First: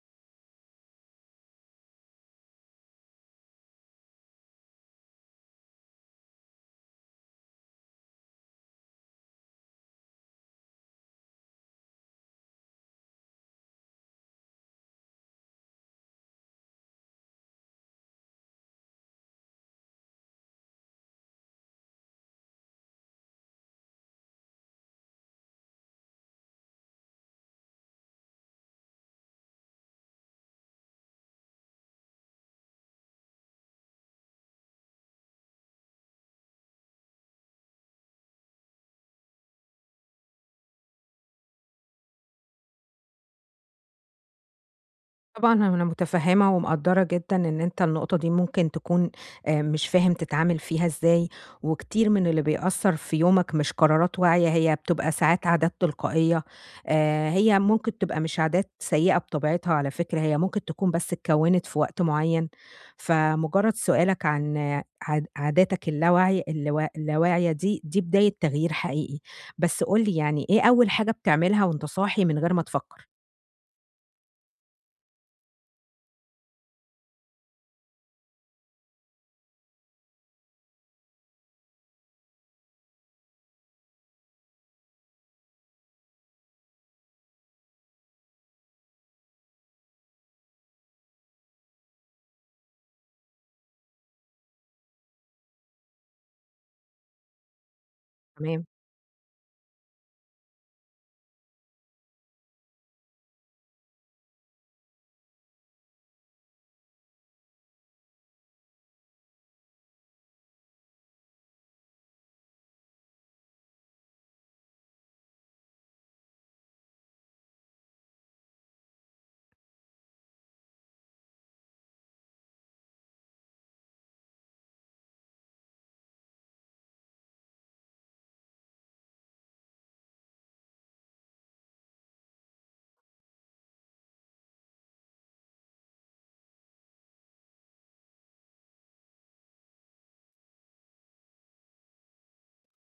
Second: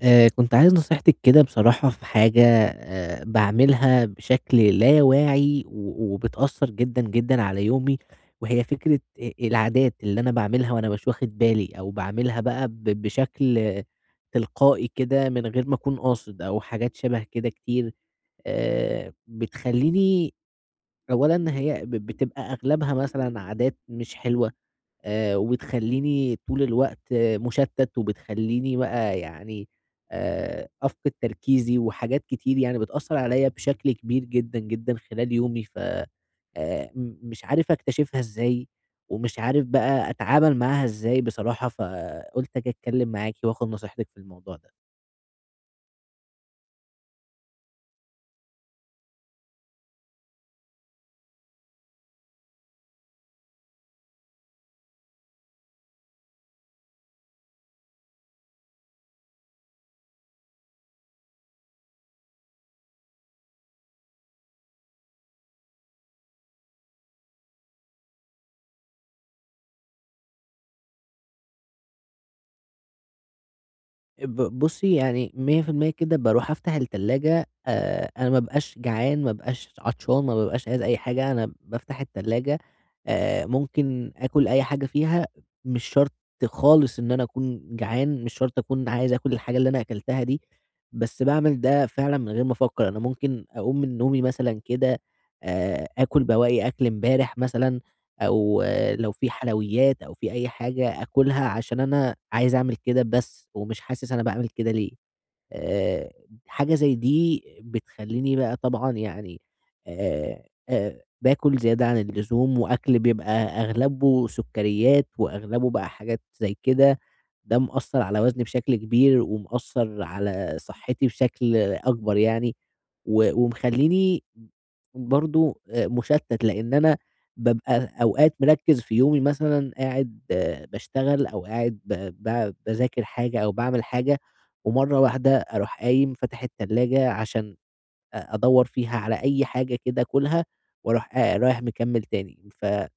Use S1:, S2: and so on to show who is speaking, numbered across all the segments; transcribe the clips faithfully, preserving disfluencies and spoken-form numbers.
S1: آآ كنت عايز نصيحتِك كده بصراحة في حاجة آآ باعملها بشكل لا واعي و وبتأثّر جدًا، جدًا على يومي، وهي فكرة آآ العادات اللي أنا باعملها وأنا مش واخد بالي، أو باعملها بقى ب بشكل آه، تلقائي كده من غير ما أكون قاصد، أو حاجات شَبه كده كتير. آآ بتخلّيني أولًا، هي ب بتبقى أغلبها مثلًا عادات مش حلوة، آآ وبتخلّيني طول الوقت آه، مُشتَّت، وبتخلّيني بقى يعني آآ أفقد تركيزي، وحاجات كتير يعني بتأثّر عليّا بشكل كبير جدًا، جدًا خلال يومي. ف آآ م مش عارف أكتشفها إزاي، ومش عارف بقى أتعامل معاها إزاي بصراحة، فقُلت آجي أتكلّم معاكِ وآخُد نصيحتِك في الموضوع ده.
S2: طبعًا أنا متفهمة ومقدّرة جدًا إن أنت النقطة دي ممكن تكون آآ، مش فاهم تتعامل فيها إزاي، وكتير من اللي بيأثّر في يومك مش قرارات واعية، هي بتبقى ساعات عادات تلقائية، آآ، هي ممكن تبقى مش عادات سيئة بطبيعتها على فكرة، هي ممكن تكون بس اتكوّنت في وقت معيّن، فمجرّد سؤالك عن آه، عاد عاداتك اللاواعي اللاوا اللاواعية دي، دي بداية تغيير حقيقي، بس قُل لي يعني إيه أول حاجة بتعملها وأنت صاحي من غير ما تفكّر؟
S1: ب بُصّي، يعني مية في المية كده باروح أفتح التلاجة. آآ، أنا ما أبقاش جعان، ما أبقاش عطشان، ما بابقاش عايز أي حاجة، أنا بافتح التلاجة. آآ، ممكن آكل أي حاجة فيها، مش شرط خالص إن أنا أكون جعان، مش شرط أكون عايز آكل الحاجة اللي أنا أكلتها دي، بس باعمل ده فعلًا من غير ما أفكّر. أنا ممكن أقوم من نومي مثلًا كده، آآ، آكل بواقي أكل امبارح مثلًا، أو
S2: تمام.
S1: آه، لو في حلويات أو في أي حاجة آكلها عشان أنا عايز أعمل كده بس، ومش حاسس أنا باعمل كده ليه. آآ حاجة زي دي بتخلّيني بقى طبعًا يعني، آآ آآ باكل زيادة عن اللزوم، وأكل بيبقى أغلبه سُكّريات، وأغلبه بقى حاجات زي كده. ده مأثّر على وزني بشكل كبير، ومأثّر على صحّتي بشكل أكبر يعني، و ومخلّيني برضه آآ مُشتّت، لإن أنا بابقى أوقات مركّز في يومي مثلًا، قاعد باشتغل، أو قاعد ب ب باذاكر حاجة أو باعمل حاجة، ومرّة واحدة أروح قايم فاتح التلاجة عشان أ أدوّر فيها على أي حاجة كده آكلها، وأروح آ رايح مكمّل تاني. فحاجة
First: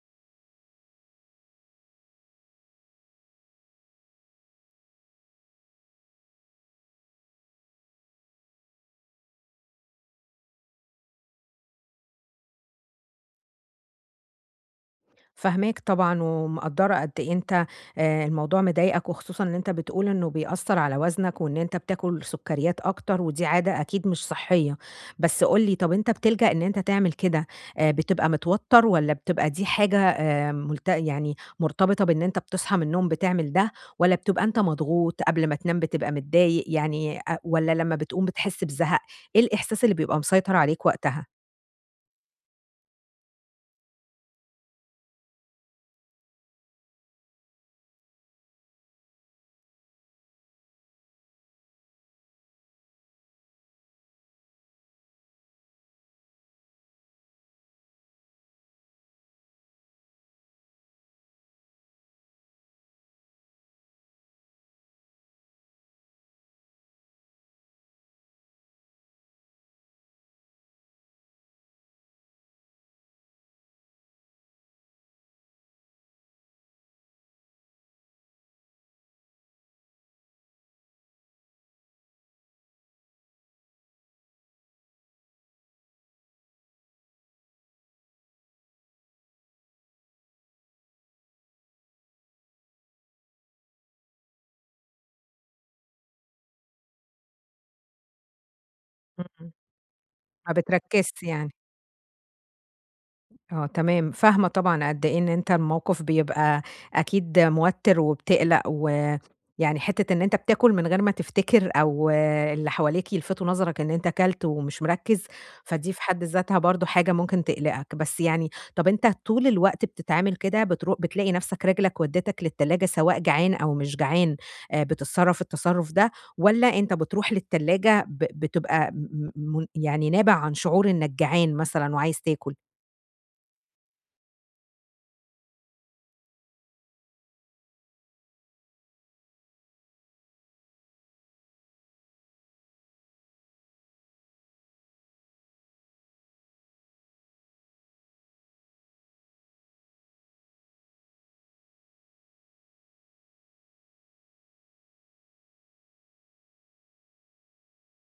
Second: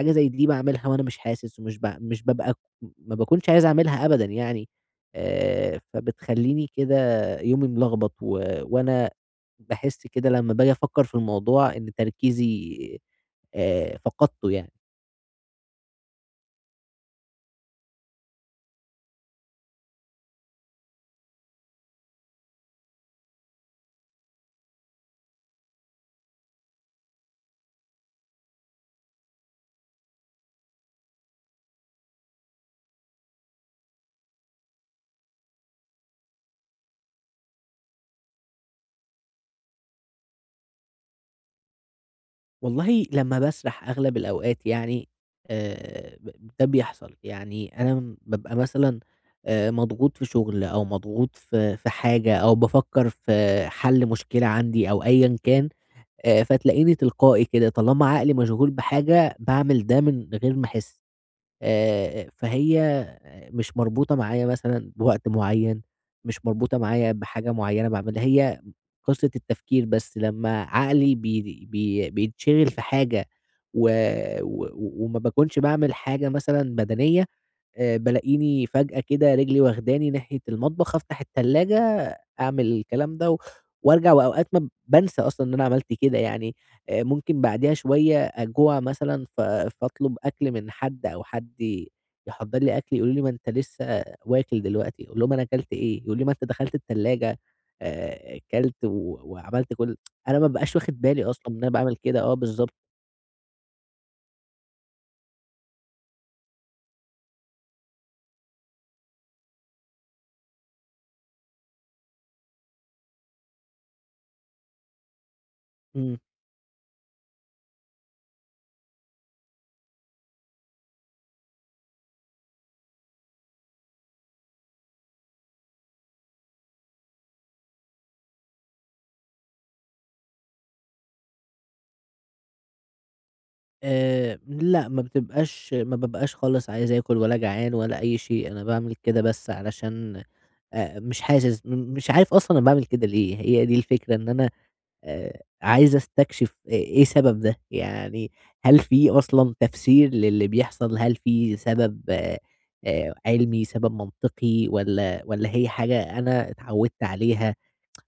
S1: زي دي باعملها وأنا مش حاسس، ومش ب مش بابقى ما باكونش عايز أعملها أبدًا يعني. آآ فبتخلّيني كده يومي ملخبط، و وأنا باحس كده لمّا باجي أفكّر في الموضوع إن تركيزي آآ فقدته يعني.
S2: فاهماك طبعًا، ومقدّرة قد إيه أنت آآ الموضوع مضايقك، وخصوصًا إن أنت بتقول إنه بيأثّر على وزنك، وإن أنت بتاكل سكريات أكتر، ودي عادة أكيد مش صحية. بس قُل لي، طَب أنت بتلجأ إن أنت تعمل كده، آآ بتبقى متوتر والّا بتبقى دي حاجة آآ ملت يعني مرتبطة بإن أنت بتصحى من النوم بتعمل ده، والّا بتبقى أنت مضغوط قبل ما تنام بتبقى متضايق يعني أ والّا لمّا بتقوم بتحس بزهق؟ إيه الإحساس اللي بيبقى مسيطر عليك وقتها؟
S1: والله لمّا باسرح أغلب الأوقات يعني، آآ ب ده بيحصل. يعني أنا م بابقى مثلًا آآ مضغوط في شغل، أو مضغوط في في حاجة، أو بافكّر في حل مشكلة عندي أو أيًا كان. آآ فتلاقيني تلقائي كده طالما عقلي مشغول بحاجة، باعمل ده من غير ما أحس. آآ، فهي مش مربوطة معايا مثلًا بوقت معيّن، مش مربوطة معايا بحاجة معيّنة باعملها، هي قصة التفكير بس لمّا عقلي بي بي بيتشغل في حاجة، و و وما باكونش باعمل حاجة مثلًا بدنية. آآ بالاقيني فجأة كده رجلي واخداني ناحية المطبخ، أفتح التلاجة، أعمل الكلام ده و وارجع، وأوقات ما بانسى أصلًا إن أنا عملت كده يعني. آآ ممكن بعديها شوية أجوع مثلًا، ف فاطلب أكل من حد، أو حد يحضّر لي أكل، يقولوا لي: "ما أنت لسه واكل دلوقتي." أقول لهم: "أنا أكلت إيه؟" يقولوا لي: "ما أنت دخلت التلاجة آآ كلت و
S2: إمم.
S1: وعملت كل." أنا ما
S2: ما
S1: بابقاش واخد
S2: بتركّزش
S1: بالي أصلًا
S2: يعني.
S1: إن أنا باعمل كده، آه بالضبط.
S2: آه تمام، فاهمة طبعًا قد إيه إن أنت الموقف بيبقى أكيد موتِّر وبتقلق، ويعني حتّة إن أنت بتاكل من غير ما تفتكر أو آه، اللي حواليك يلفتوا نظرك إن أنت كلت ومش مركّز، فدي في
S1: إمم.
S2: حد ذاتها برضه حاجة ممكن تقلقك، بس يعني طَب أنت طول الوقت بتتعامل كده بترو بتلاقي نَفْسك رِجلك ودّتك للتلاجة سواء جعان أو مش جعان آآ بتتصرّف التصرُّف ده، والّا أنت بتروح للتلاجة ب بتبقى م م من يعني نابع عن شعور إنك جعان مثلًا وعايز تاكل؟
S1: آآ لأ، ما بتبقاش ما بابقاش خالص عايز آكل ولا جعان ولا أي شيء، أنا باعمل كده بس علشان آآ مش حاسس، م مش عارف أصلًا أنا باعمل كده ليه. هي دي الفكرة، إن أنا آآ عايز أستكشف إ إيه سبب ده. يعني هل في أصلًا تفسير للي بيحصل؟ هل في سبب آآ علمي، سبب منطقي، والّا والّا هي حاجة أنا اتعودت عليها؟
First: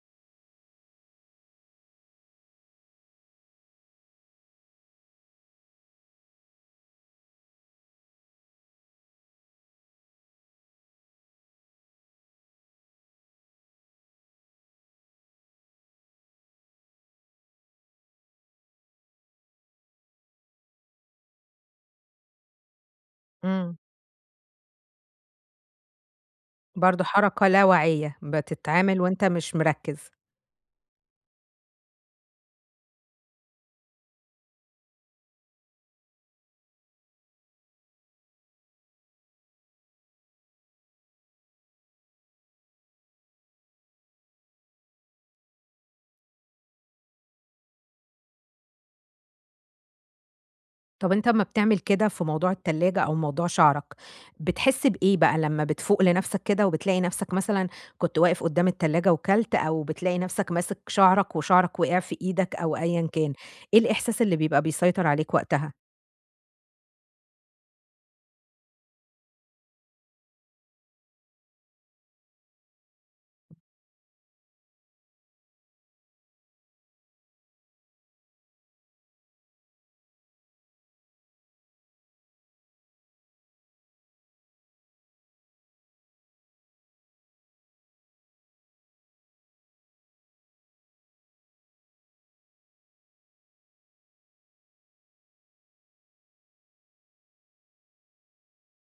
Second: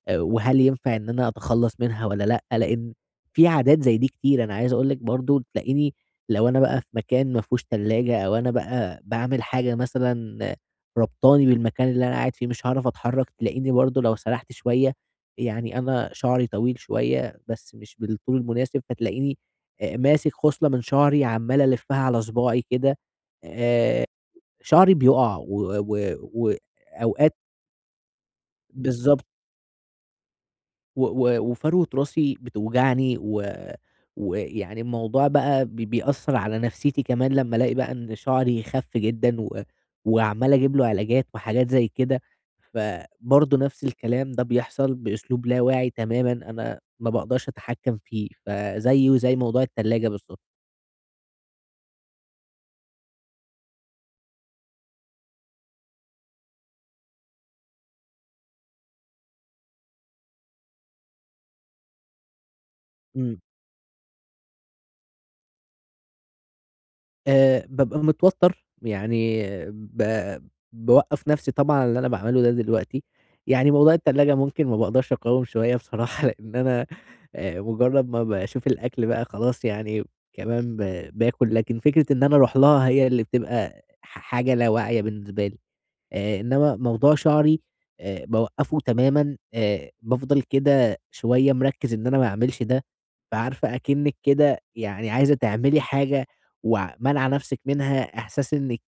S1: آآ وهل ينفع إن أنا أتخلّص منها والّا لأ؟ لإن في عادات زي دي كتير. أنا عايز أقول لِك برضه، تلاقيني لو أنا بقى في مكان ما فيهوش تلاجة، أو أنا بقى باعمل حاجة مثلًا آه، ربطاني بالمكان اللي أنا قاعد فيه مش هاعرف أتحرّك، تلاقيني برضه لو سرحت شوية. يعني أنا شعري طويل شوية بس مش بالطول المناسب، فتلاقيني آآ ماسك خُصلة من شعري، عمّال ألفّها على صباعي كده.
S2: إمم.
S1: آآ شعري بيُقع، و و
S2: برضه
S1: وأوقات
S2: حركة لا واعية، بتتعامل
S1: بالضبط.
S2: وأنت مش مركّز.
S1: و و وفروة راسي بتوجعني، و ويعني الموضوع بقى بي بيأثّر على نفسيتي كمان لمّا ألاقي بقى إن شعري خَف جدًا، و وعمّال أجيب له علاجات وحاجات زي كده. فبرضه نفس الكلام ده بيحصل بأسلوب لا واعي تمامًا، أنا ما باقدرش أتحكّم فيه، فزيه وزي موضوع التلاجة بالضبط.
S2: طَب أنت أمّا بتعمل كده في موضوع التلاجة أو موضوع شعرك، بتحس بإيه بقى لمّا بتفوق لنَفْسك كده وبتلاقي نَفْسك مثلًا كنت واقف قدّام التلاجة وكَلت أو بتلاقي نَفْسك ماسك شعرك وشعرك وقع في إيدك أو أيًا كان،
S1: إمم.
S2: إيه الإحساس اللي بيبقى بيسيطر عليك وقتها؟
S1: آآ بابقى متوتّر، يعني ب باوقّف نَفْسي طبعًا على اللي أنا باعمله ده دلوقتي. يعني موضوع التلاجة ممكن ما باقدرش أقاوم شوية بصراحة لإن أنا آآ مُجرّد ما باشوف الأكل بقى، خلاص يعني كمان ب باكُل. لكن فكرة إن أنا أروح لها، هي اللي بتبقى ح حاجة لا واعية بالنسبة لي. آآ، إنما موضوع شعري، آآ، باوقّفه تمامًا. آآ، بافضل كده شوية مركّز إن أنا ما أعملش ده. فعارفة أكنِّك كده يعني عايزة تعملي حاجة وع مانعة نَفْسِك منها، إحساس إنِّك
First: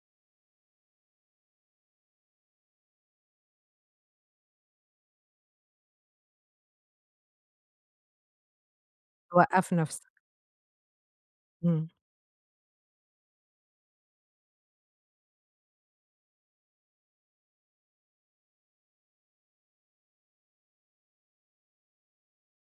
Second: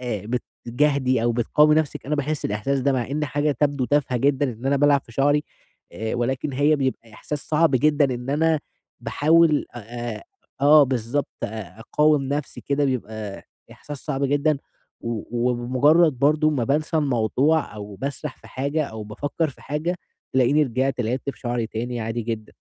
S1: آآ، بتجاهدي أو بتقاومي نَفْسِك. أنا باحس الإحساس ده، مع إن حاجة تبدو تافهة جدًا إن أنا بالعب في شعري، آآ، ولكن هي بيبقى إحساس صعب جدًا إن أنا باحاول
S2: توقّف نَفْسك.
S1: آآ آه بالضبط، أ
S2: إمم.
S1: أقاوم نَفْسي كده. بيبقى إحساس صعب جدًا، و وبمجرد برضه ما بانسى الموضوع، أو باسرح في حاجة، أو بافكر في حاجة، تلاقيني رجعت لعبت في شعري تاني عادي جدًا.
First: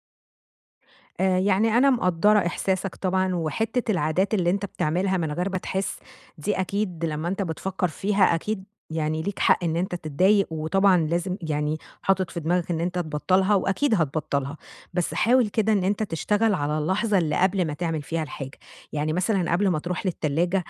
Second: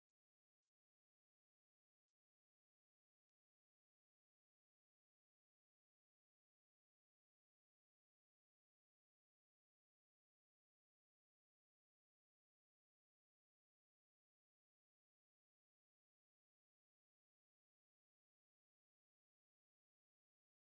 S2: آآ، يعني أنا مقدّرة إحساسك طبعًا، وحتّة العادات اللي أنت بتعملها من غير ما تحس، دي أكيد لمّا أنت بتفكّر فيها أكيد يعني ليك حق إن أنت تتضايق، وطبعًا لازم يعني حاطط في دماغك إن أنت تبطّلها وأكيد هتبطّلها، بس حاول كده إن أنت تشتغل على اللحظة اللي قبل ما تعمل فيها الحاجة، يعني مثلًا قبل ما تروح للتلاجة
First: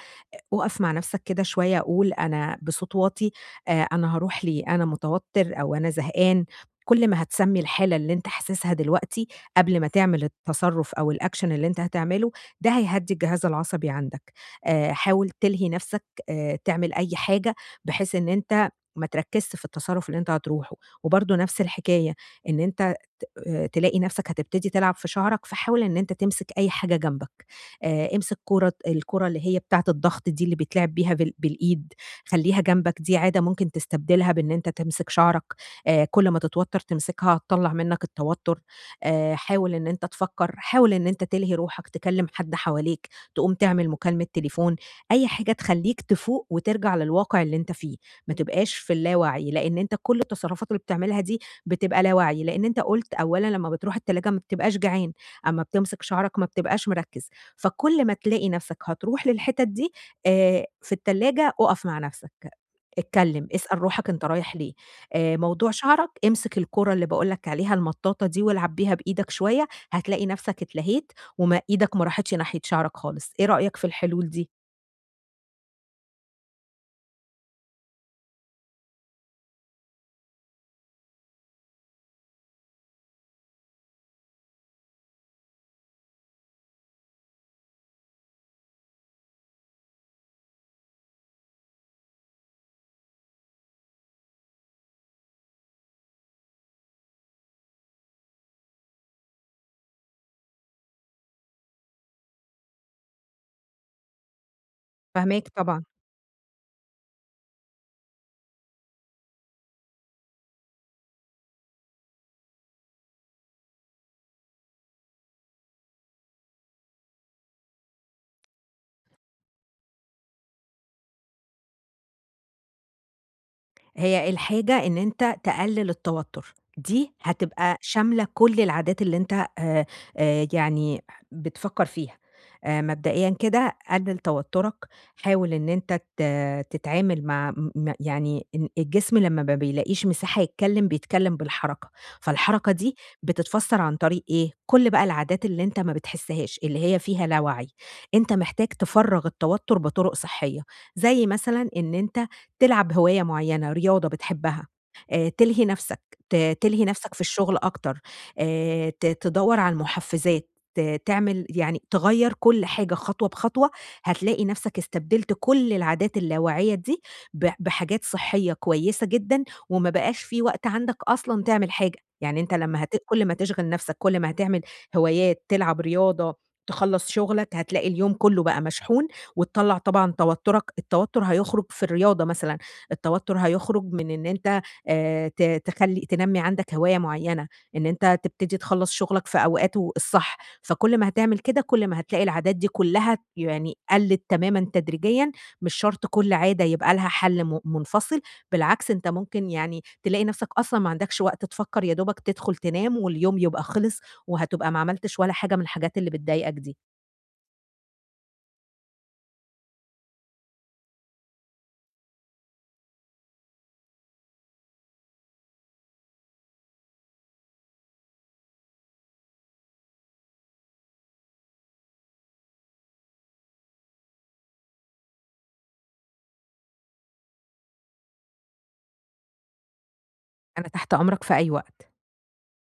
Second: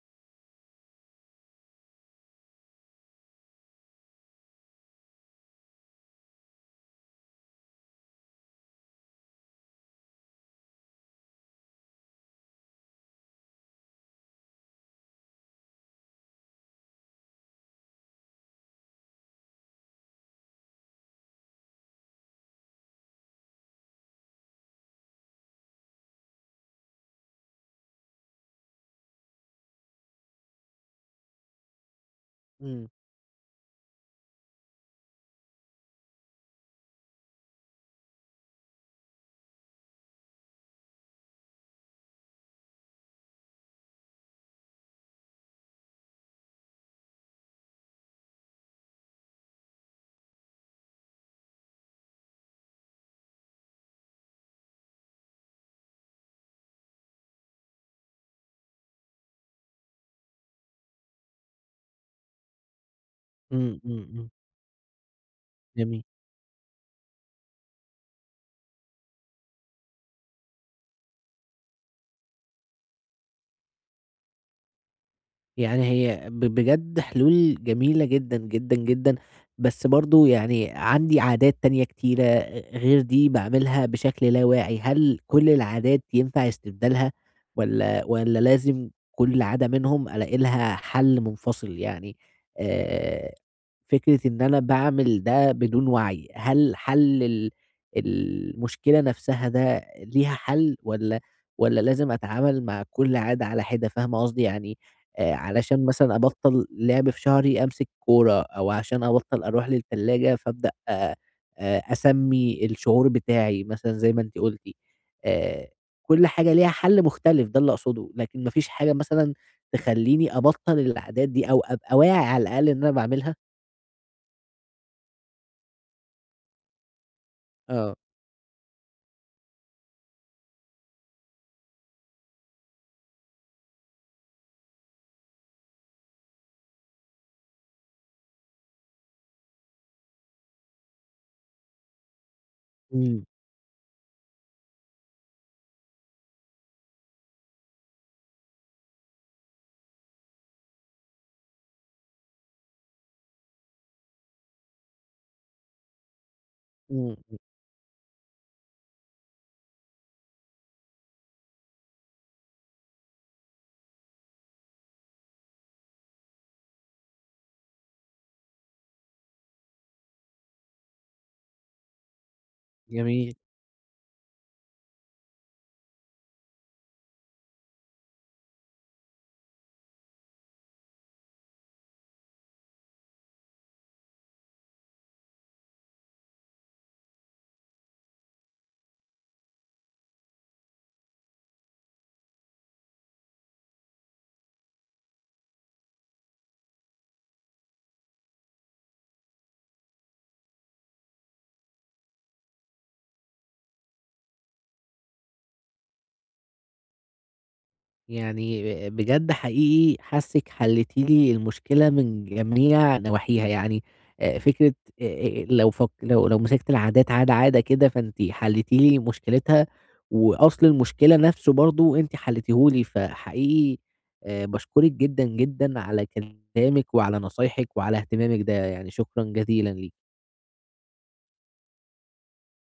S2: أُقف مع نفسك كده شوية قُل أنا بصوت واطي آآ، أنا هاروح ليه، أنا متوتّر أو أنا زهقان، كل ما هتسمّي الحالة اللي أنت حاسسها دلوقتي قبل ما تعمل التصرُّف أو الaction اللي أنت هتعمله، ده هيهدّي الجهاز العصبي عندك. آآ حاول تلهي نَفْسك، آآ تعمل أي حاجة بحيث إن أنت ما تركّزش في التصرُّف اللي أنت هتروحه. وبرضه نَفْس الحكاية، إن أنت ت آآ تلاقي نَفْسك هتبتدي تلعب في شعرك، فحاول إن أنت تمسك أي حاجة جنبك. آآ امسك كورة الكورة اللي هي بتاعة الضغط دي اللي بيتلعب بيها بال بالإيد، خلّيها
S1: إمم.
S2: جنبك، دي عادة ممكن تستبدلها بإن أنت تمسك شعرك، آآ كل ما تتوتّر تمسكها، هتطلّع منّك التوتُّر. آآ حاول إن أنت تفكّر، حاول إن أنت تلهي روحك، تكلّم حد حواليك، تقوم تعمل مكالمة تليفون، أي حاجة تخلّيك تفوق وترجع للواقع اللي أنت فيه، ما تبقاش في اللاوعي، لإن أنت كل التصرفات اللي بتعملها دي بتبقى لاواعي، لإن أنت قُلت أولًا لمّا بتروح التلاجة ما بتبقاش جعان، أمّا بتمسك شعرك ما بتبقاش مركّز، فكل ما تلاقي نفسك هتروح للحتت دي آآ في التلاجة أُقف مع نفسك، اتكلّم، اسأل
S1: إمم، إمم،
S2: روحك أنت
S1: إمم.
S2: رايح ليه. آآ موضوع
S1: جميل.
S2: شعرك، امسك الكرة اللي باقول لك عليها المطاطة دي والعب بيها بإيدك شوية، هتلاقي نفسك اتلهيت وما إيدك ما راحتش ناحية شعرك خالص، إيه رأيك في الحلول دي؟
S1: يعني هي ب بجد حلول جميلة جدًا، جدًا، جدًا. بس برضه يعني عندي عادات تانية كتيرة أ غير دي باعملها بشكل لا واعي. هل كل العادات ينفع استبدالها، والّا والّا لازم كل عادة منهم ألاقي لها حل منفصل؟ يعني آآ فكرة إن أنا باعمل ده بدون وعي، هل حل ال المشكلة نفسها ده ليها حل، والّا والّا لازم أتعامل مع كل عادة على حدة، فاهمة قصدي؟ يعني آآ
S2: فاهماك طبعًا.
S1: علشان مثلًا أبطّل لعب في شهري أمسك كورة، أو عشان أبطّل أروح للتلاجة فابدأ آآ أسمّي الشعور بتاعي مثلًا زي ما أنتِ قُلتِ. آآ كل حاجة ليها حل مختلف، ده اللي أقصده. لكن ما فيش حاجة مثلًا تخلّيني أبطّل العادات دي، أو أبقى واعي على الأقل إن أنا باعملها.
S2: هي الحاجة إن أنت تقلل التوتر، دي هتبقى
S1: آه.
S2: شاملة كل العادات اللي أنت آآ، آآ، يعني بتفكر فيها، آآ، مبدئيًا كده قلل توترك، حاول إن أنت ت تتعامل مع م يعني إن الجسم لما ما بيلاقيش مساحة يتكلم بيتكلم بالحركة، فالحركة دي
S1: إمم،
S2: بتتفسر عن طريق إيه؟ كل بقى العادات اللي أنت ما بتحسهاش اللي هي فيها لا وعي، أنت محتاج تفرغ التوتر بطرق صحية، زي مثلًا إن أنت تلعب هواية معيّنة، رياضة بتحبها، آآ تلهي نَفْسك، ت تلهي
S1: إمم،
S2: نَفْسك في
S1: إمم.
S2: الشغل أكتر، آآ ت تدوّر على المحفّزات، ت تعمل يعني تغيّر كل حاجة خطوة بخطوة، هتلاقي نَفْسك استبدلت كل العادات اللاواعية دي ب بحاجات صحّية كويسة جدًا، وما بقاش في وقت عندك أصلًا تعمل حاجة، يعني أنت لمّا هت كل ما
S1: جميل.
S2: تشغِل نَفْسك، كل ما هتعمل هوايات، تلعب رياضة، تخلّص شغلك، هتلاقي اليوم كُلّه بقى مشحون وتطلّع طبعًا توتُّرك، التوتُّر هيخرُج في الرياضة مثلًا، التوتُّر هيخرُج من إن أنت آآ ت تخلّي تنمّي عندك هواية معيّنة، إن أنت تبتدي تخلّص شُغلك في أوقاته الصح، فكل ما هتعمل كده، كل ما هتلاقي العادات دي كُلّها يعني قَلِّت تمامًا تدريجيًا، مش شرط كل عادة يبقى لها حَل م منفصل، بالعكس أنت ممكن يعني تلاقي نَفْسك أصلًا ما عندكش وقت تفكّر، يا دوبك تدخُل تنام واليوم يبقى خلِص وهتبقى ما عملتش ولا حاجة من الحاجات اللي بتضايقك دي.
S1: يعني ب بجد حقيقي حاسِّك حلّيتِ لي المشكلة من جميع نواحيها. يعني آآ فكرة آآ لو فك لو لو مسكت العادات عادة، عادة كده، فأنتِ حلّيتِ لي مشكلتها، وأصل المشكلة نَفْسه برضه أنتِ حلّيتيه لي. فحقيقي آآ باشكرِك جدًا، جدًا على كلامِك وعلى نصايحِك وعلى اهتمامِك ده، يعني شكرًا جزيلًا ليكِ.
S2: أنا تحت أمرك في أي وقت.